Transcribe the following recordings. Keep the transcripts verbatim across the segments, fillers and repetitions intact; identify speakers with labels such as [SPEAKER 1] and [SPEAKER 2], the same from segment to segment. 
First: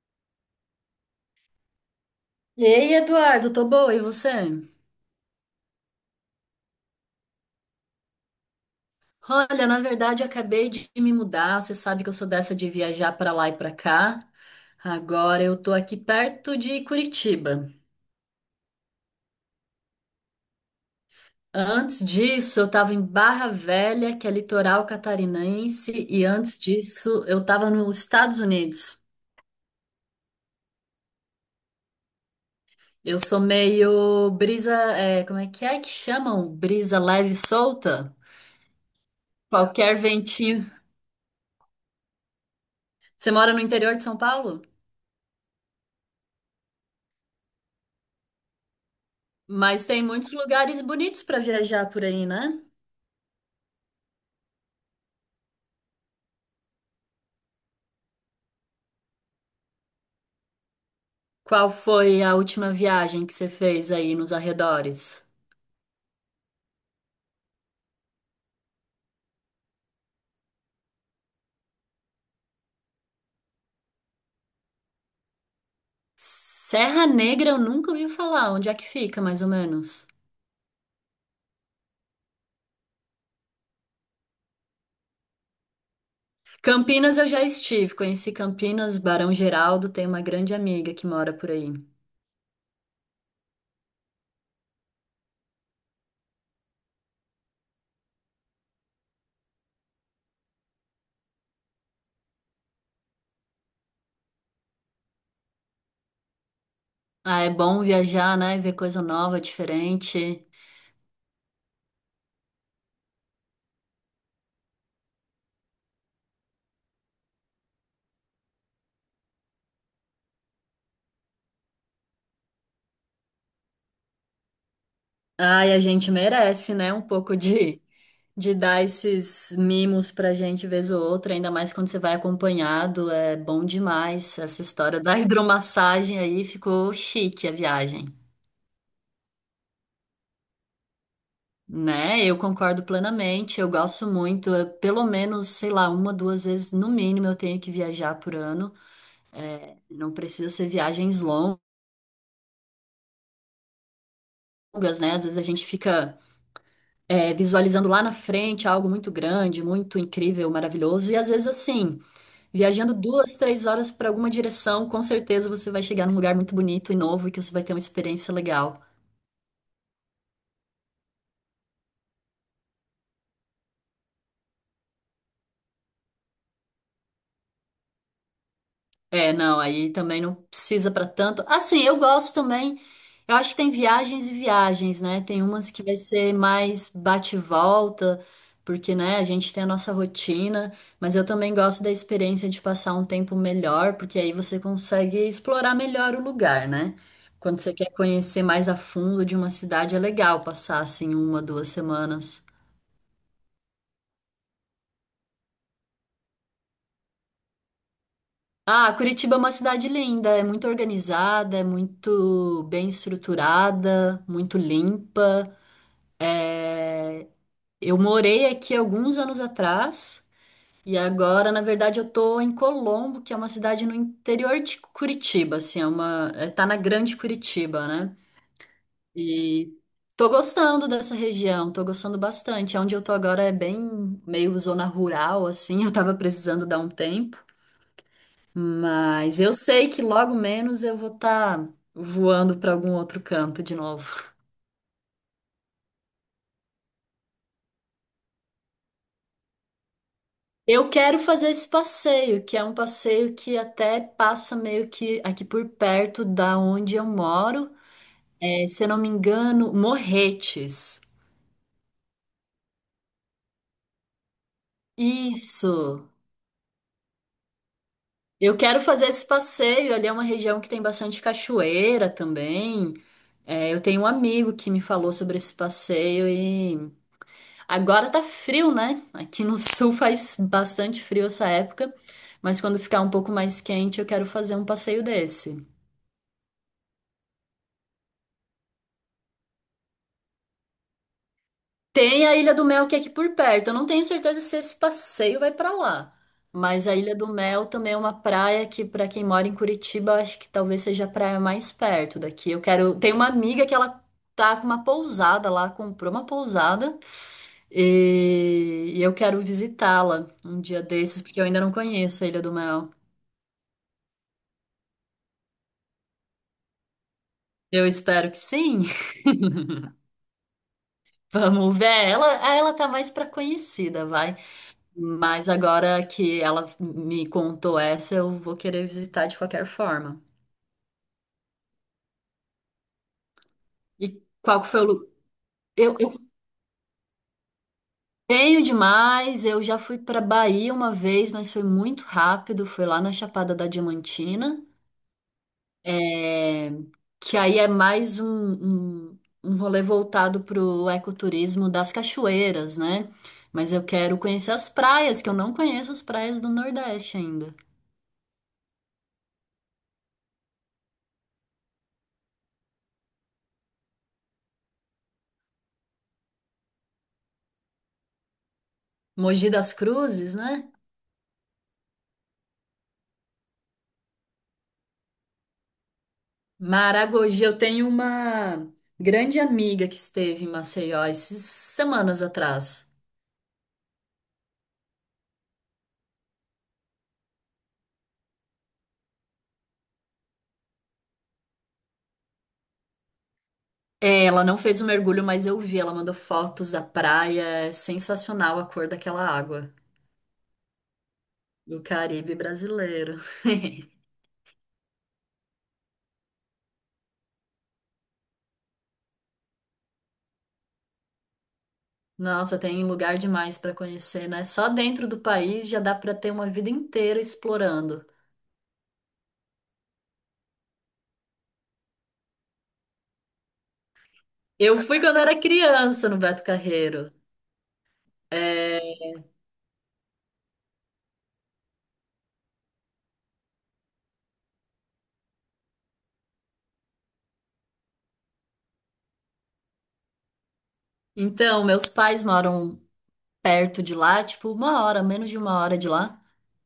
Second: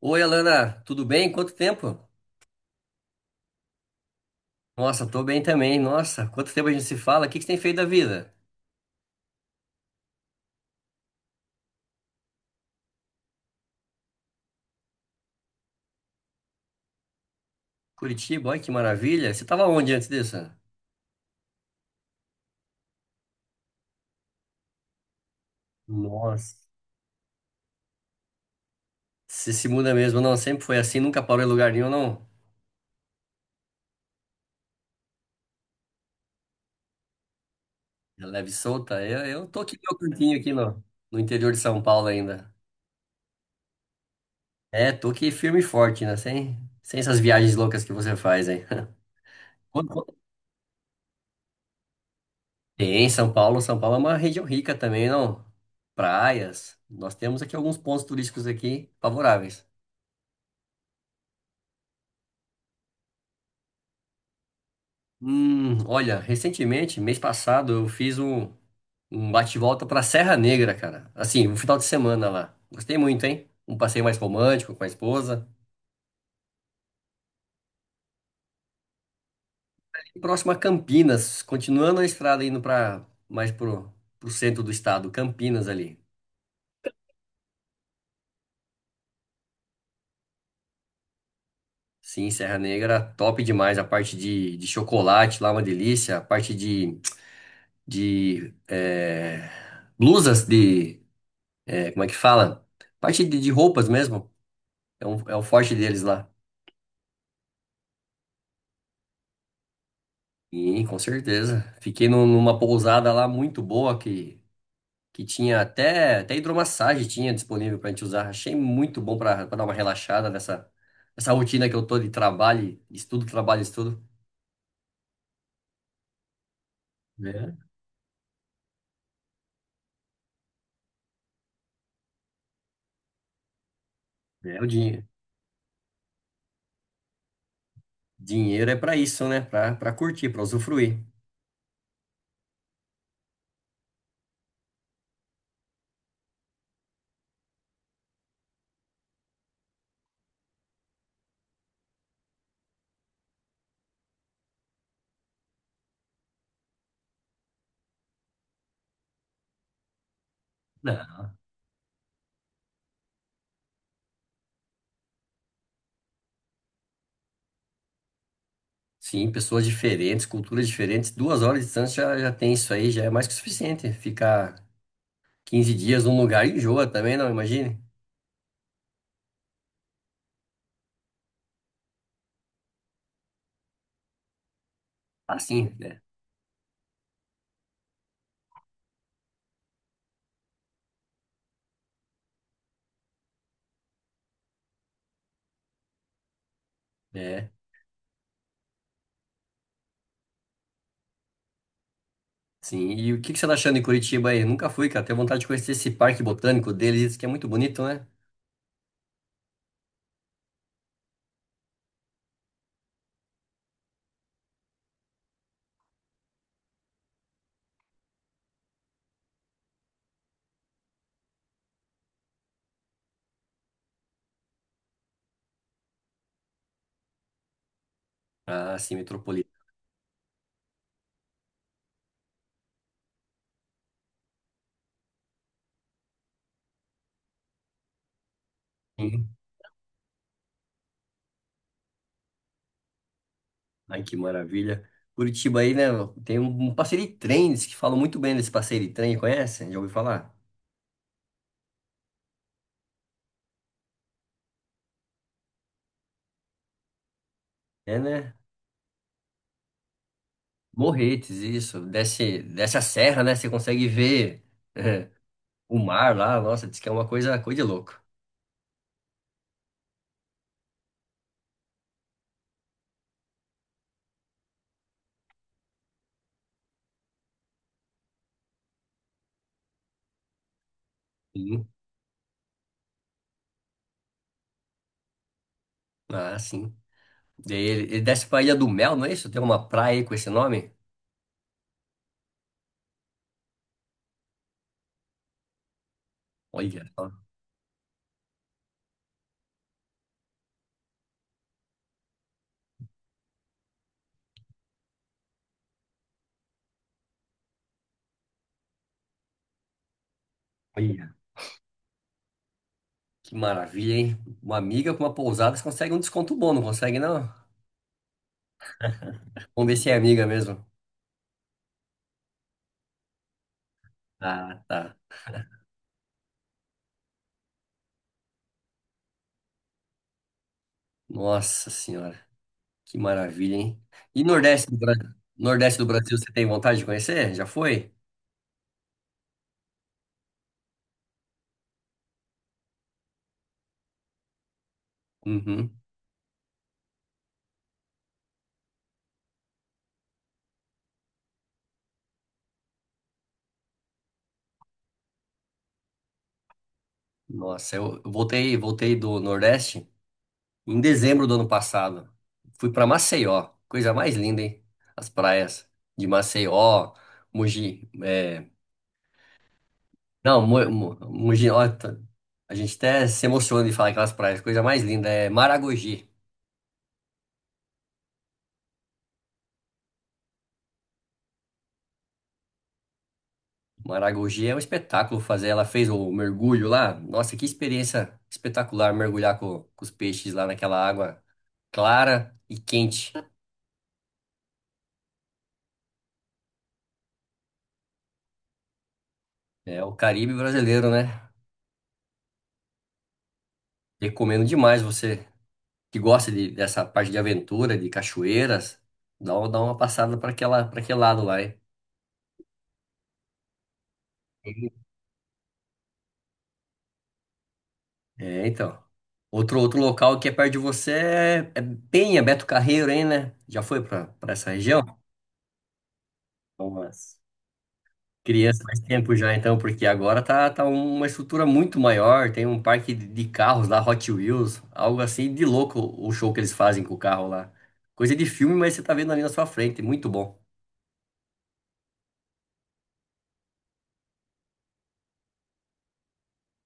[SPEAKER 1] Oi, Alana, tudo bem? Quanto tempo?
[SPEAKER 2] E aí, Eduardo, tô boa, e você?
[SPEAKER 1] Nossa, tô bem também. Nossa, quanto tempo a gente se fala? O que que você tem feito da vida?
[SPEAKER 2] Olha, na verdade, acabei de me mudar. Você sabe que eu sou dessa de viajar pra lá e pra cá. Agora eu tô aqui perto de Curitiba.
[SPEAKER 1] Curitiba, olha que maravilha. Você tava onde antes disso?
[SPEAKER 2] Antes disso, eu tava em Barra Velha, que é litoral catarinense, e
[SPEAKER 1] Nossa,
[SPEAKER 2] antes disso, eu tava nos Estados Unidos.
[SPEAKER 1] você se muda mesmo, não? Sempre foi assim, nunca parou em lugar nenhum, não?
[SPEAKER 2] Eu sou meio brisa, é, como é que é que chamam? Brisa leve e solta?
[SPEAKER 1] É, leve e solta. Eu, eu tô aqui no
[SPEAKER 2] Qualquer
[SPEAKER 1] meu cantinho aqui
[SPEAKER 2] ventinho.
[SPEAKER 1] no, no interior de São Paulo ainda.
[SPEAKER 2] Você mora no interior de São Paulo?
[SPEAKER 1] É, tô aqui firme e forte, né? Sem, sem essas viagens loucas que você faz, hein?
[SPEAKER 2] Mas
[SPEAKER 1] Quando-
[SPEAKER 2] tem
[SPEAKER 1] quando-
[SPEAKER 2] muitos lugares bonitos para viajar por aí, né?
[SPEAKER 1] Tem, São Paulo. São Paulo é uma região rica também, não? Praias. Nós temos aqui alguns pontos turísticos aqui favoráveis.
[SPEAKER 2] Qual foi a última viagem que você fez aí nos arredores?
[SPEAKER 1] Hum, olha, recentemente, mês passado, eu fiz um, um bate-volta pra Serra Negra, cara. Assim, um final de semana lá. Gostei muito, hein? Um passeio mais romântico com a esposa.
[SPEAKER 2] Serra Negra eu nunca ouvi falar. Onde é que fica, mais ou menos?
[SPEAKER 1] E próximo a Campinas, continuando a estrada indo pra mais pro, pro centro do estado, Campinas ali.
[SPEAKER 2] Campinas eu já estive. Conheci Campinas, Barão Geraldo. Tem uma grande amiga que mora por aí.
[SPEAKER 1] Sim, Serra Negra, top demais. A parte de, de chocolate lá, uma delícia. A parte de, de é, blusas de. É, como é que fala? Parte de, de roupas mesmo. É um, é o forte deles lá.
[SPEAKER 2] Ah, é bom viajar, né? Ver coisa nova, diferente.
[SPEAKER 1] Sim, com certeza. Fiquei num- numa pousada lá muito boa que, que tinha até, até hidromassagem tinha disponível para a gente usar. Achei muito bom para dar uma relaxada nessa, nessa rotina que eu tô de trabalho, estudo, trabalho, estudo.
[SPEAKER 2] Ai, a gente merece, né? Um pouco
[SPEAKER 1] Né.
[SPEAKER 2] de de dar esses mimos pra gente vez ou outra, ainda mais quando você vai acompanhado, é bom demais.
[SPEAKER 1] É,
[SPEAKER 2] Essa
[SPEAKER 1] o
[SPEAKER 2] história
[SPEAKER 1] dinheiro.
[SPEAKER 2] da hidromassagem aí ficou chique a viagem,
[SPEAKER 1] Dinheiro é para isso, né? Para para curtir, para usufruir.
[SPEAKER 2] né? Eu concordo plenamente, eu gosto muito, eu- pelo menos, sei lá, uma, duas vezes no mínimo eu tenho que viajar por ano. Não precisa ser viagens longas, né? Às vezes a gente fica é, visualizando lá na frente algo muito grande, muito incrível, maravilhoso, e às
[SPEAKER 1] Não.
[SPEAKER 2] vezes assim. Viajando duas, três horas para alguma direção, com certeza você vai chegar num lugar muito bonito e novo e que você vai ter uma experiência legal.
[SPEAKER 1] Sim, pessoas diferentes, culturas diferentes. Duas horas de distância já, já tem isso aí, já é mais que o suficiente. Ficar quinze dias num lugar enjoa também, não imagine?
[SPEAKER 2] É, não, aí também não precisa para tanto. Assim, eu gosto também. Eu acho que tem viagens e viagens, né? Tem
[SPEAKER 1] Assim,
[SPEAKER 2] umas que vai ser mais bate e volta, porque, né, a gente tem a nossa rotina, mas eu também gosto da experiência de passar um tempo melhor, porque aí você consegue explorar melhor o lugar, né?
[SPEAKER 1] né?
[SPEAKER 2] Quando você quer conhecer mais a fundo de uma cidade, é legal passar assim uma, duas semanas.
[SPEAKER 1] Sim, e o que que você tá achando em Curitiba aí? Nunca fui, cara. Tenho vontade de conhecer esse parque botânico deles, diz que é muito bonito, né?
[SPEAKER 2] Ah, Curitiba é uma cidade linda, é muito organizada, é muito bem estruturada, muito limpa. É, eu morei aqui alguns anos atrás e agora, na verdade, eu tô em Colombo, que é uma cidade no interior de Curitiba, assim, é uma... é, tá na Grande Curitiba, né?
[SPEAKER 1] Ah, sim, metropolitano.
[SPEAKER 2] E tô gostando dessa região, tô gostando bastante. É. Onde eu tô agora é bem meio zona rural, assim, eu tava precisando dar um tempo. Mas eu sei que logo menos eu vou estar voando para algum outro canto de
[SPEAKER 1] Ai, que
[SPEAKER 2] novo.
[SPEAKER 1] maravilha. Curitiba aí, né? Tem um um passeio de trem, diz que falam muito bem desse passeio de trem, conhece? Já ouviu falar?
[SPEAKER 2] Eu quero fazer esse passeio, que é um passeio que até passa meio que aqui por perto da onde eu moro.
[SPEAKER 1] É, né?
[SPEAKER 2] É, se eu não me engano, Morretes.
[SPEAKER 1] Morretes, isso. Desce, desce a serra, né? Você consegue ver é, o
[SPEAKER 2] Isso.
[SPEAKER 1] mar lá. Nossa, diz que é uma coisa, coisa de louco.
[SPEAKER 2] Eu quero fazer esse passeio. Ali é uma região que tem bastante cachoeira também. É, eu tenho um amigo que me falou sobre esse passeio. Agora tá frio, né? Aqui no sul faz bastante frio essa
[SPEAKER 1] Sim.
[SPEAKER 2] época, mas quando ficar um pouco mais quente, eu quero fazer um passeio desse.
[SPEAKER 1] Ah, sim. Daí ele, ele desce pra Ilha do Mel, não é isso? Tem uma praia aí com esse nome?
[SPEAKER 2] Tem a Ilha do Mel que é aqui por perto. Eu não tenho certeza se esse passeio vai pra lá,
[SPEAKER 1] Olha,
[SPEAKER 2] mas a
[SPEAKER 1] só.
[SPEAKER 2] Ilha do Mel também é uma praia que pra quem mora em Curitiba, eu acho que talvez seja a praia mais perto daqui. Eu quero, tem uma amiga que ela tá com uma pousada lá, comprou uma pousada e, e eu quero visitá-la um dia
[SPEAKER 1] Olha.
[SPEAKER 2] desses porque eu ainda não conheço a Ilha do Mel.
[SPEAKER 1] Que maravilha, hein? Uma amiga com uma pousada, você consegue um desconto bom, não consegue, não?
[SPEAKER 2] Eu espero que sim.
[SPEAKER 1] Vamos ver se é amiga mesmo.
[SPEAKER 2] Vamos ver. Ela, ah, ela tá mais pra conhecida, vai.
[SPEAKER 1] Ah, tá.
[SPEAKER 2] Mas agora que ela me contou essa, eu vou querer visitar de qualquer forma.
[SPEAKER 1] Nossa senhora, que maravilha, hein?
[SPEAKER 2] E
[SPEAKER 1] E
[SPEAKER 2] qual que
[SPEAKER 1] Nordeste do
[SPEAKER 2] foi o lugar?
[SPEAKER 1] Brasil? Nordeste do
[SPEAKER 2] Eu, eu
[SPEAKER 1] Brasil, você tem vontade de conhecer? Já foi?
[SPEAKER 2] tenho demais. Eu já fui pra Bahia uma vez, mas foi muito rápido. Foi lá na Chapada da Diamantina.
[SPEAKER 1] Uhum.
[SPEAKER 2] É, que aí é mais um, um, um rolê voltado para o ecoturismo das cachoeiras, né? Mas eu quero conhecer as praias, que eu não conheço as praias do Nordeste ainda.
[SPEAKER 1] Nossa, eu eu voltei, voltei do Nordeste em dezembro do ano passado. Fui para Maceió, coisa mais linda, hein? As praias de Maceió, Mogi, é,
[SPEAKER 2] Mogi das Cruzes,
[SPEAKER 1] não, Mo-
[SPEAKER 2] né?
[SPEAKER 1] Mo- Mogi, ó, tá- a gente até se emociona de falar aquelas praias. Coisa mais linda é Maragogi.
[SPEAKER 2] Maragogi, eu tenho uma grande amiga que esteve em Maceió esses semanas atrás.
[SPEAKER 1] Maragogi é um espetáculo fazer. Ela fez o mergulho lá. Nossa, que experiência espetacular mergulhar com, com os peixes lá naquela água clara e quente.
[SPEAKER 2] É, ela não fez o mergulho, mas eu vi, ela mandou fotos da praia, é sensacional a cor daquela água
[SPEAKER 1] É o Caribe brasileiro, né?
[SPEAKER 2] do Caribe brasileiro.
[SPEAKER 1] Recomendo demais você que gosta de- dessa parte de aventura, de cachoeiras, dá, uma- dá uma passada para aquela, para aquele lado lá, hein?
[SPEAKER 2] Nossa, tem lugar demais para conhecer, né? Só dentro do país já dá para ter uma vida inteira explorando.
[SPEAKER 1] É, então. Outro, outro local que é perto de você é, é Penha, Beto Carreiro, hein, né? Já foi pra pra essa
[SPEAKER 2] Eu
[SPEAKER 1] região?
[SPEAKER 2] fui quando era criança no Beto Carreiro.
[SPEAKER 1] Umas crianças faz
[SPEAKER 2] É,
[SPEAKER 1] tempo já, então, porque agora tá, tá uma estrutura muito maior. Tem um parque de de carros lá, Hot Wheels, algo assim de louco o show que eles fazem com o carro lá. Coisa de filme, mas você tá vendo ali na sua frente, muito bom.
[SPEAKER 2] então, meus pais moram perto de lá, tipo uma hora, menos de uma hora de lá.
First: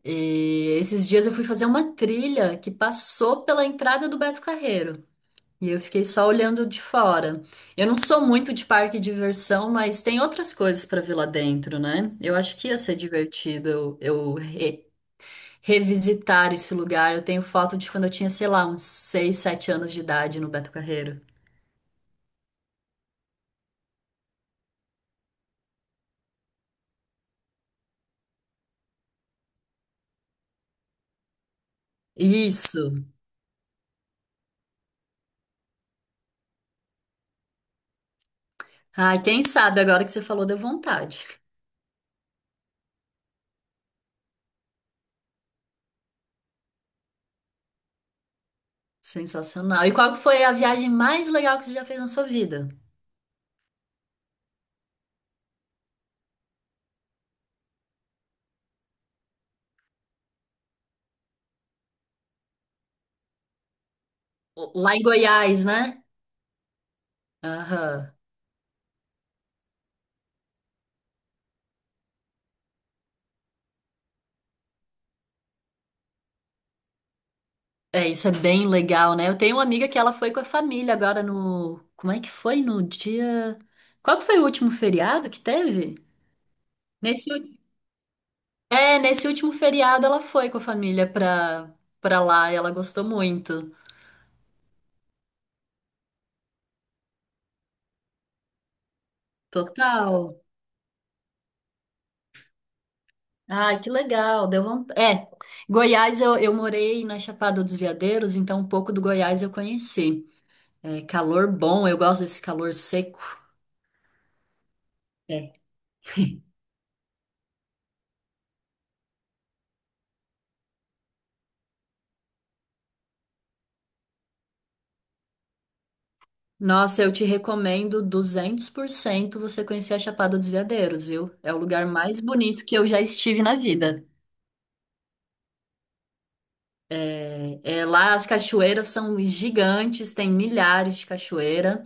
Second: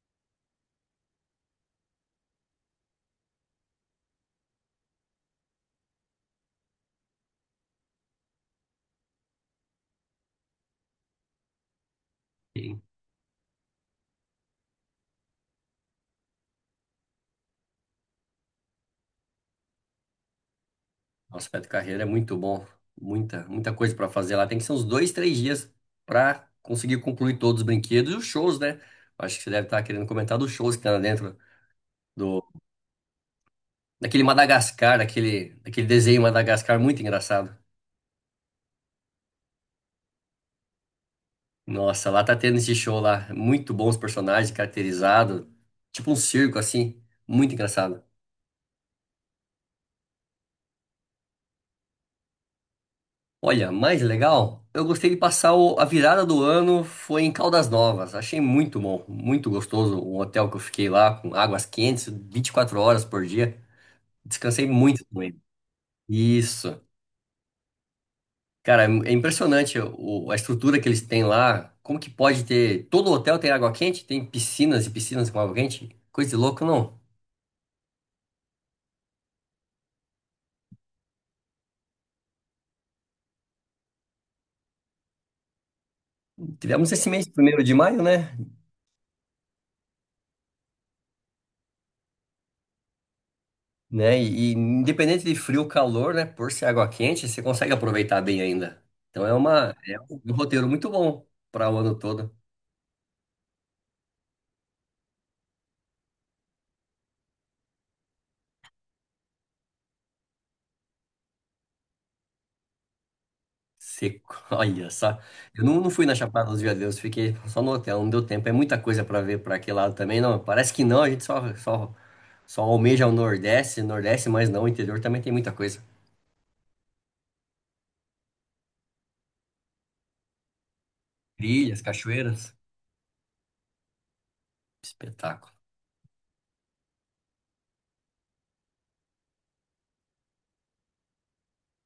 [SPEAKER 2] E esses dias eu fui fazer uma trilha que passou pela entrada do Beto Carreiro. E eu fiquei só olhando de fora. Eu não sou muito de parque e diversão, mas tem outras coisas para ver lá dentro, né? Eu acho que ia ser divertido eu, eu revisitar esse lugar. Eu tenho foto de quando eu tinha, sei lá, uns seis, sete anos de idade no Beto Carreiro.
[SPEAKER 1] Nossa, Beto Carreiro é muito bom. Muita, muita coisa para fazer lá. Tem que ser uns dois, três dias para conseguir concluir todos os brinquedos e os shows, né? Acho que você deve estar querendo comentar dos shows que tá lá dentro do
[SPEAKER 2] Isso.
[SPEAKER 1] daquele, Madagascar, daquele, daquele desenho Madagascar muito engraçado.
[SPEAKER 2] Ai, quem sabe agora que você falou deu vontade.
[SPEAKER 1] Nossa, lá tá tendo esse show lá. Muito bons personagens, caracterizado, tipo um circo assim, muito engraçado.
[SPEAKER 2] Sensacional. E qual foi a viagem mais legal que você já fez na sua vida?
[SPEAKER 1] Olha, mais legal, eu gostei de passar o- a virada do ano foi em Caldas Novas. Achei muito bom, muito gostoso o hotel que eu fiquei lá, com águas quentes, vinte e quatro horas por dia. Descansei
[SPEAKER 2] Lá em
[SPEAKER 1] muito com ele.
[SPEAKER 2] Goiás, né?
[SPEAKER 1] Isso.
[SPEAKER 2] Aham.
[SPEAKER 1] Cara, é é impressionante o- a estrutura que eles têm lá. Como que pode ter. Todo hotel tem água quente? Tem piscinas e piscinas com água quente? Coisa de louco, não.
[SPEAKER 2] É, isso é bem legal, né? Eu tenho uma amiga que ela foi com a família agora no. Como é que foi? No dia. Qual que foi o último feriado que teve?
[SPEAKER 1] Tivemos esse
[SPEAKER 2] Nesse.
[SPEAKER 1] mês, primeiro de maio, né?
[SPEAKER 2] É, nesse último feriado ela foi com a família pra, pra lá e ela gostou muito.
[SPEAKER 1] né? E, e independente de frio ou calor, né? Por ser água quente, você consegue aproveitar bem ainda. Então é uma é um um
[SPEAKER 2] Total.
[SPEAKER 1] roteiro muito bom para o ano todo.
[SPEAKER 2] Ah, que legal. Deu vontade. É, Goiás eu, eu morei na Chapada dos Veadeiros, então um pouco do Goiás eu conheci. É calor bom, eu gosto desse calor seco.
[SPEAKER 1] Seco, olha só.
[SPEAKER 2] É.
[SPEAKER 1] Eu não, não fui na Chapada dos Veadeiros, fiquei só no hotel, não deu tempo. É muita coisa para ver para aquele lado também, não. Parece que não, a gente só, só, só almeja o Nordeste, Nordeste, mas não, o interior também tem muita coisa.
[SPEAKER 2] Nossa, eu te recomendo duzentos por cento você conhecer a Chapada dos Veadeiros, viu? É o
[SPEAKER 1] Trilhas,
[SPEAKER 2] lugar mais
[SPEAKER 1] cachoeiras,
[SPEAKER 2] bonito que eu já estive na vida.
[SPEAKER 1] espetáculo.
[SPEAKER 2] É, é, lá as cachoeiras são gigantes, tem milhares de cachoeiras.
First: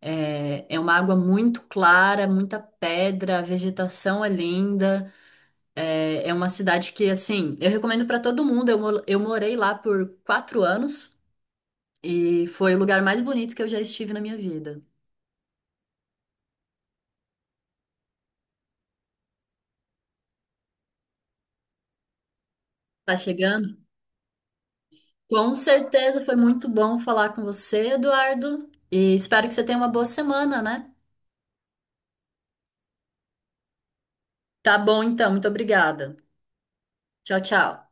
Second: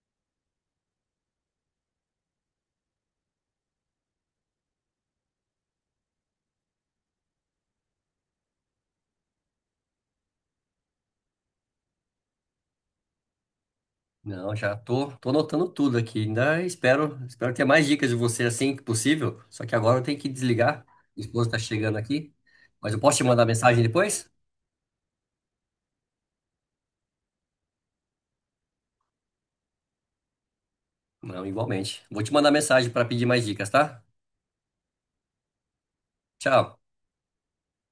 [SPEAKER 2] É, é uma água muito clara, muita pedra, a vegetação é linda. É, é uma cidade que, assim, eu recomendo para todo mundo. Eu, mo- eu morei lá por quatro anos e foi o lugar mais bonito que eu já estive na minha
[SPEAKER 1] Não, já
[SPEAKER 2] vida.
[SPEAKER 1] tô, tô anotando tudo aqui. Ainda espero, espero ter mais dicas de você assim que possível. Só que agora eu tenho que desligar. Minha esposa está chegando aqui. Mas eu posso
[SPEAKER 2] Tá
[SPEAKER 1] te mandar
[SPEAKER 2] chegando?
[SPEAKER 1] mensagem depois?
[SPEAKER 2] Com certeza foi muito bom falar com você, Eduardo, e espero que você tenha uma boa semana, né?
[SPEAKER 1] Não, igualmente. Vou te mandar mensagem para pedir mais dicas, tá?
[SPEAKER 2] Tá bom, então, muito obrigada.
[SPEAKER 1] Tchau.
[SPEAKER 2] Tchau, tchau.